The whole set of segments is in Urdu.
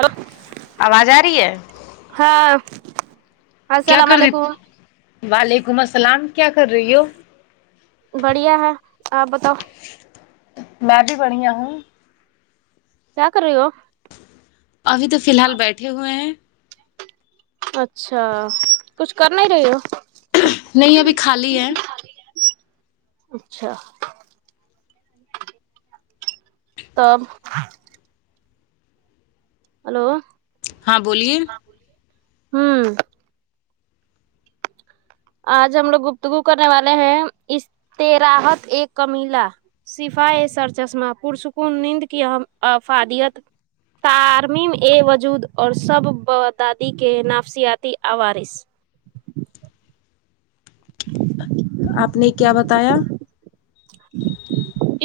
ہیلو آواز ا رہی ہے ہاں کیا السلام کر رہ علیکم وعلیکم السلام کیا کر رہی ہو بڑھیا ہے اپ بتاؤ میں بھی بڑھیا ہوں کیا کر رہی ہو ابھی تو فلحال بیٹھے ہوئے ہیں اچھا کچھ کر نہیں رہی ہو نہیں ابھی خالی ہیں اچھا تب ہیلو ہاں بولیے ہمم اج ہم لوگ گفتگو کرنے والے ہیں اس ت رحت ایک کمیلا سفائے سر چشمہ پرسکون نیند کی اہ افادیت ترمیم اے وجود اور سب ب دادی کے نافسیاتی اوارث اپ نے کیا بتایا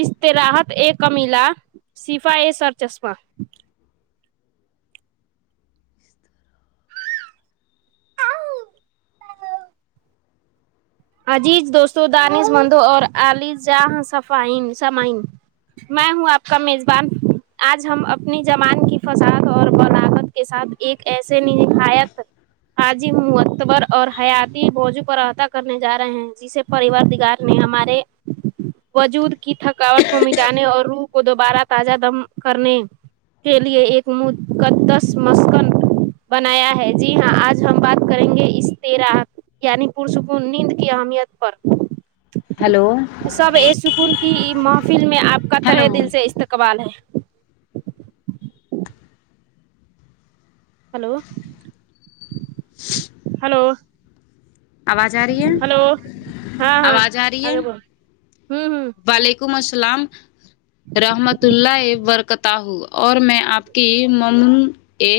اشتراحت ایک کمیلا صفا اے سرچشمہ عزیز دوستو دانش مندو اور علی جاں صفائی سمعن مام وہ آپ کا میزبان آج ہم اپنی زبان کی فضااد اور بلاغت کے ساتھ ایک ایسے نبھایت حاجی معتبر اور حیاتی بوجو پر عحطا کر جا رہے ہیں جسے پریوار دیگار نے ہمارے وجود کی تھکاوٹ کو مٹانے اور روح کو دوبارہ تازہ دم کرنے کے لئے ایک مقد دس مسکن بنایا ہے جی ہاں آج ہم بات کریں گے اس استراحت یعنی پش نیند کی اہمیت پر ہیلو سب اے سکون کی محفل میں اپ کا ہیلو تہ دل سے استقبال ہے ہیلو ہیلو آواز آ رہی ہے ہیلو ہاں ہاں آواز آ رہی ہے آگے ب ہم ہم وعلیکم السلام رحمت اللہ برکت ہوں اور میں آپ کی مم ا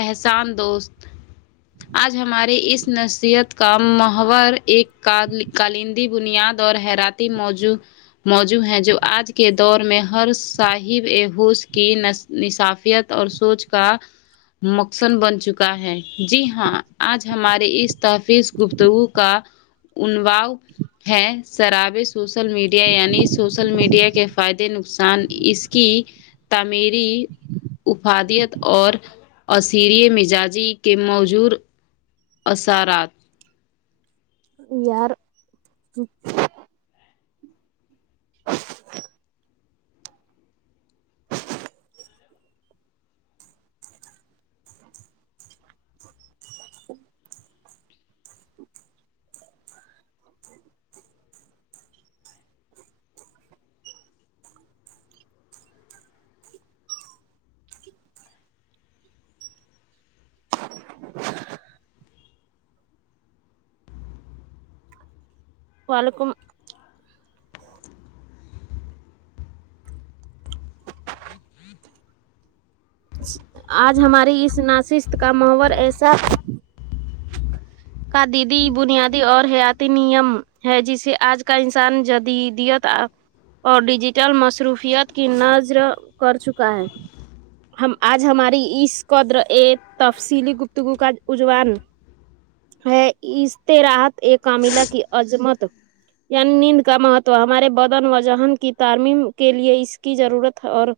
احسان دوست آج ہمارے اس نصیحت کا محور ایک کالندی بنیاد اور حیراتی موضو موجو ہیں جو آج کے دور میں ہر صاحب اوس کی ن نصافیت اور سوچ کا مقصد بن چکا ہے جی ہاں آج ہمارے اس تحفظ گفتگو کا انواؤ ہیں شرابے سوشل میڈیا یعنی سوشل میڈیا کے فائدے نقصان اس کی ت مری افادیت اور اسصری مزاجی کے موجور اسرات یار پلکم آج ہماری اس ناشست کا محور ایسا کا دیدی بنیادی اور حیاتی نیم ہے جسے آج کا انسان جدیدیت اور ڈیجیٹل مصروفیت کی نظر کر چکا ہے ہم آج ہماری اس قدر ا تفصیلی گپتگو کا اجوان ہے اس سے راحت ایک کاملہ کی عزمت یعنی نیند کا مہتو ہمارے بدن و جہن کی تعمیم کے لیے اس کی ضرورت اور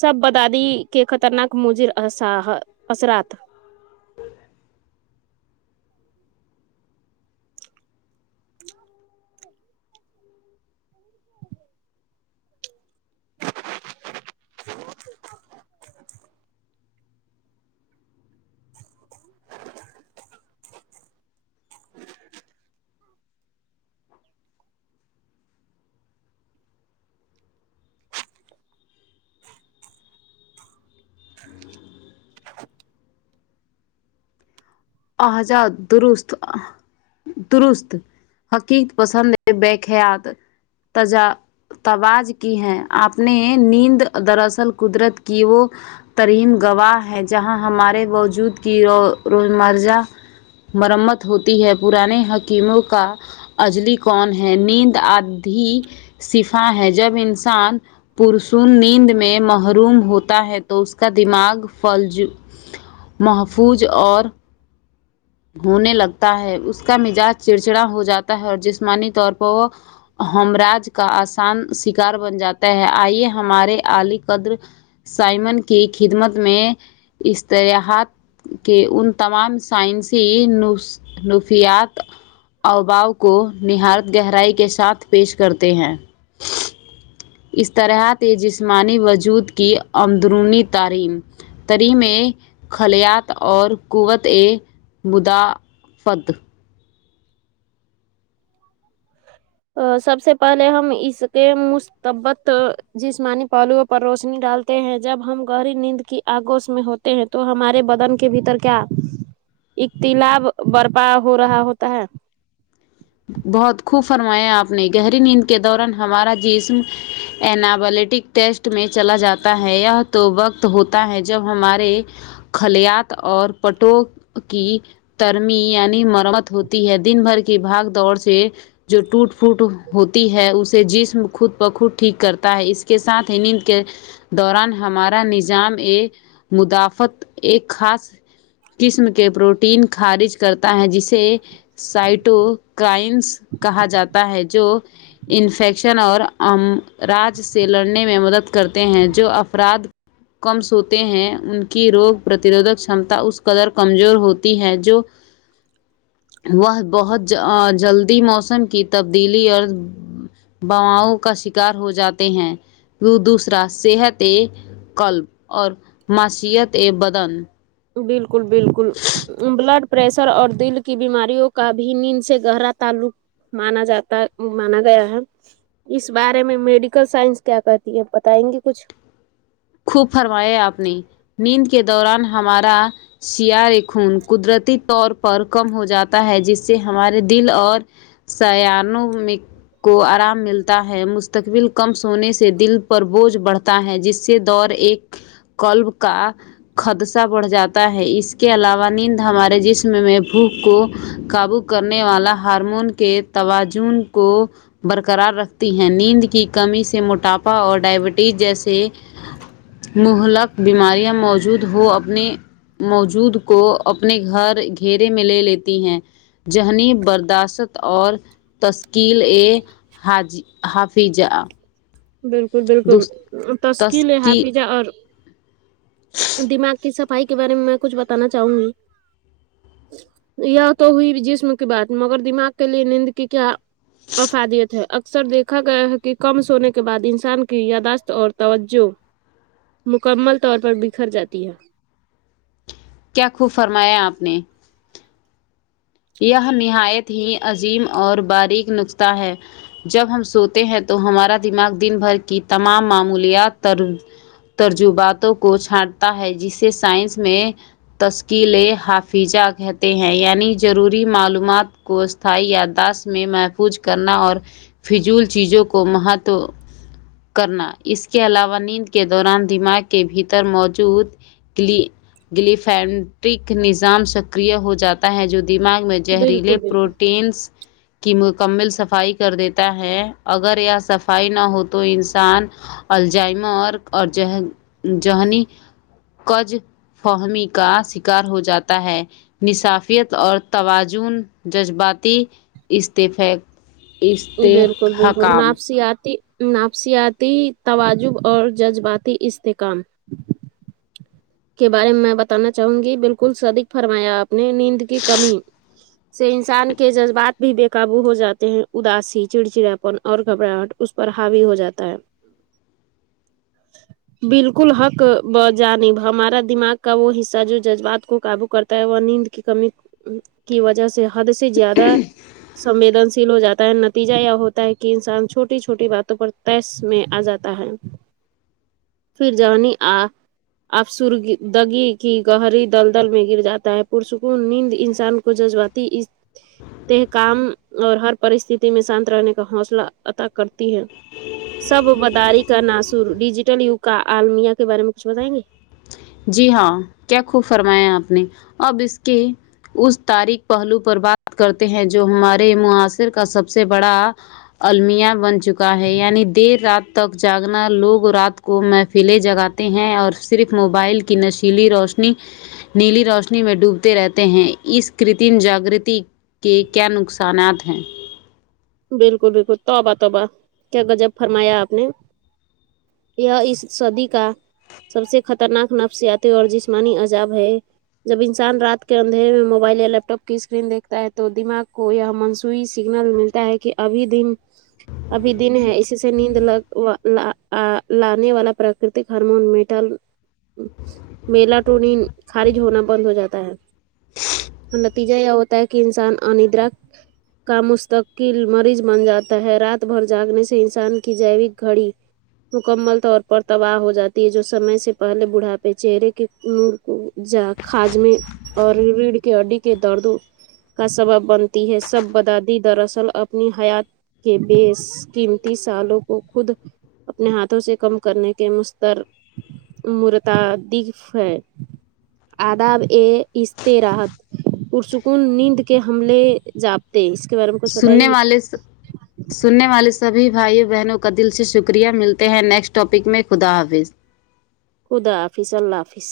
سب بدادی کے خطرناک مجر اثرات آہ جادرست درست حقیق پسند بخیات تجا توج کی ہے آپ نے نیند دراصل قدرت کی وہ تریم گواہ ہے جہاں ہمارے واوجود کی رو مر مرمت ہوتی ہے پرانے حکیموں کا اجلی کون ہے نیند آدھی سفا ہے جب انسان پرسون نیند میں محروم ہوتا ہے تو اس کا دماغ فج محفوظ اور ہونے لگتا ہے اس کا مزاج چڑچڑا ہو جاتا ہے اور جسمانی طور پر وہ ہمراج کا آسان شکار بن جاتا ہے آئیے ہمارے علی قدر سائمن کی خدمت میں اشتلاحات کے ان تمام نسی نفیات اباؤ کو نہاارت گہرائی کے ساتھ پیش کرتے ہیں اس طرح جسمانی وجود کی اندرونی تعلیم تریم خلیات اور قوت مدافت سب سے پہلے ہم اس کے مستبت جسمانی پلو پر روشنی ڈالتے ہیں جب ہم گہری نیند کی آگوش میں ہوتے ہیں تو ہمارے بدن کے بھیتر کیا اختلاب برپا ہو رہا ہوتا ہے بہت خوب فرمایا آپ نے گہری نیند کے دوران ہمارا جسم ابلیٹک ٹیسٹ میں چلا جاتا ہے تو وقت ہوتا ہے جب ہمارے خلیات اور پٹوں کی ترمی یعنی مرمت ہوتی ہے دن بھر کے بھاگ دڑ سے جو ٹوٹ پوٹ ہوتی ہے اسے جسم خود بخود ٹھیک کرتا ہے اس کے ساتھ ہی نیند کے دوران ہمارا نظام ایک مدافت ایک خاص قسم کے پروٹین خارج کرتا ہے جسے سائٹو کرائنس کہا جاتا ہے جو انفیکشن اور راج سے لڑنے میں مدد کرتے ہیں جو افراد کم سوتے ہیں ان کی روگ پرتروھک چمتا اس قدر کمزور ہوتی ہے جو وہ بہت جلدی موسم کی تبدیلی اور باؤ کا شکار ہو جاتے ہیں دوسرا صحت کلب اور ماصت یہ بدن بالکل بالکل بلڈ پریشر اور دل کی بیماریوں کا بھی نیند سے گہرا تعلق مانا جاتا مانا گیا ہے اس بارے میں میڈیکل سائنس کیا کرتی ہے بتائیں گے کچھ خوب فرماائے آپ نے نیند کے دوران ہمارا سیاار خون قدرتی طور پر کم ہو جاتا ہے جس سے ہمارے دل اور سیاان م کو آرام ملتا ہے مستقبل کم سونے سے دل پر بوجھ بڑھتا ہے جس سے دور ایک کلب کا خدشہ بڑھ جاتا ہے اس کے علاوہ نیند ہمارے جسم میں بھوک کو قابو کرنے والا ہارمون کے توازن کو برقرار رکھتی ہیں نیند کی کمی سے موٹاپا اور ڈائبٹیز جیسے مہلک بیماریاں موجود ہو اپنے موجود کو اپنے گھر گھیرے میں لے لیتی ہیں ذہنی برداشت اور تشکیل ا حاج حافظہ بالکل بالکل تشکی ہا تشکیل پی جا اور دماغ کی سب فھائی کے بارے میں کچھتانا چاہوں گی تو ہوئی جسم کی بات مگر دماغ کے لیے نیند کی کیا افادیت ہے اکثر دیکھا گیا ہے کہ کم سونے کے کے بعد انسان کی یاداشت اور توجہ مکمل طور پر بکھر جاتی ہے کیا خوب فرمایا آپ نے یہ نہایت ہی عظیم اور باریک نقتہ ہے جب ہم سوتے ہیں تو ہمارا دماغ دن بھر کی تمام معمولیات تر ترجباتوں کو چھانٹتا ہے جسے سائنس میں تشکیل حافظہ کہتے ہیں یعنی جو ضروری معلومات کو اسھائی یاداشت میں محفوظ کرنا اور فضول چیزوں کو مہت کرنا اس کے علاوہ نیند کے دوران دماغ کے بھیتر موجود گلیفینٹک نظام سکر ہو جاتا ہے جو دماغ میں زہریلے بالکل بالکل پروٹینس کے کی مکمل صفائی کر دیتا ہے اگر یہ صفائی نہ ہو تو انسان الجائمہ اور اور ج جہنی کج فہمی کا شکار ہو جاتا ہے نصافیت اور توازن جذباتی استعفق بالکل بالکل ناپس آتی نافسیاتی توجب اور جذباتی استحکام کے بارے میں میں بتانا چاہوں گی بالکل صدیک فرمایا آپ نے نیند کی کمی سے انسان کے جذبات بھی بے قابو ہو جاتے ہیں اداسی چڑچڑیاپن اور گھبراہٹ اس پر ہاوی ہو جاتا ہے ناقابل سماعت بالکل حق ب جانب ہمارا دماغ کا وہ حصہ جو جذبات کو قابو کرتا ہے وہ نیند کی کمی کی وجہ سے حد سے زیادہ سنویدن شیل ہو جاتا ہے نتیجہ یا ہوتا کہ انسان چھوٹی چھوٹی باتوں پر تیس میں آ جاتا ہے پھر جؤانی آ آب سر دگی کی گہری دلدل میں گر جاتا ہے پرسکون نیند انسان کو ججواتا ت اس ت کام اور ہر پرستتی میں شانت رہنے کا حوصلہ عطا کرتی ہے سب بداری کا ناصور ڈیجیٹل یوگ کا آالمیا کے بارے میں کچھ بتائیں گے جی ہاں کیا خوب فرمایا آپ نے اب اس کے اس تاریخ پہلو پر بات کرتے ہیں جو ہمارے معاصر کا سب سے بڑا المیا بن چکا ہے یعنی دیر رات تک جاگنا لوگ رات کو محفلیں جگاتے ہیں اور صرف مو بائل کی نشیلی روشنی نیلی روشنی میں ڈوبتے رہتے ہیں اس کرتم جاگگرتی کہ کیا نقصانات ہیں بالکل بالکل توبہ توبہ کیا غجب فرمایا آپ نے کیا اس سدی کا سب سے خطرناک نفسیاتی اور جسمانی عزاب ہے جب انسان رات کے اندھیرے میں موبائل یا لیپ ٹاپ کی اسکرین دیکھتا ہے تو دماغ کو من سوئی سگنل ملتا ہے کہ ابھی دن ابھی دن ہے اس سے نیند لگ وا لا اا لانے والا پر پراکتک ہارمون میٹال میلا ٹونی خارج ہونا بند ہو جاتا ہے نتیجہ یہ ہوتا ہے کہ انسان اندرا کا مستک کل مریض بن جاتا ہے رات بھر جاگنے سے انسان کی جیوک گھڑی مکمل طور پر تباہ ہو جاتی ہے جو سمے سے پہلے بوڑھا پہ چہرے کے جا کاجمی اور ریڑھ کے ہڈی کے دردوں کا سبب بنتی ہے سب بدادی دراصل اپنی حیات کے بیس قیمتی سالوں کو خود اپنے ہاتھوں سے کم کرنے کے مستر مرتاددیف ہے آداب ا استے راحت پرسکون نیند کے حملے جاپتے اس کے بارے میں کچھ بتائیں سننے گی والے سننے والے سبھی بھائیوں بہنوں کا دل سے شکریہ ملتے ہیں نیکسٹ ٹاپک میں خدا حافظ خدا حافظ اللہ حافظ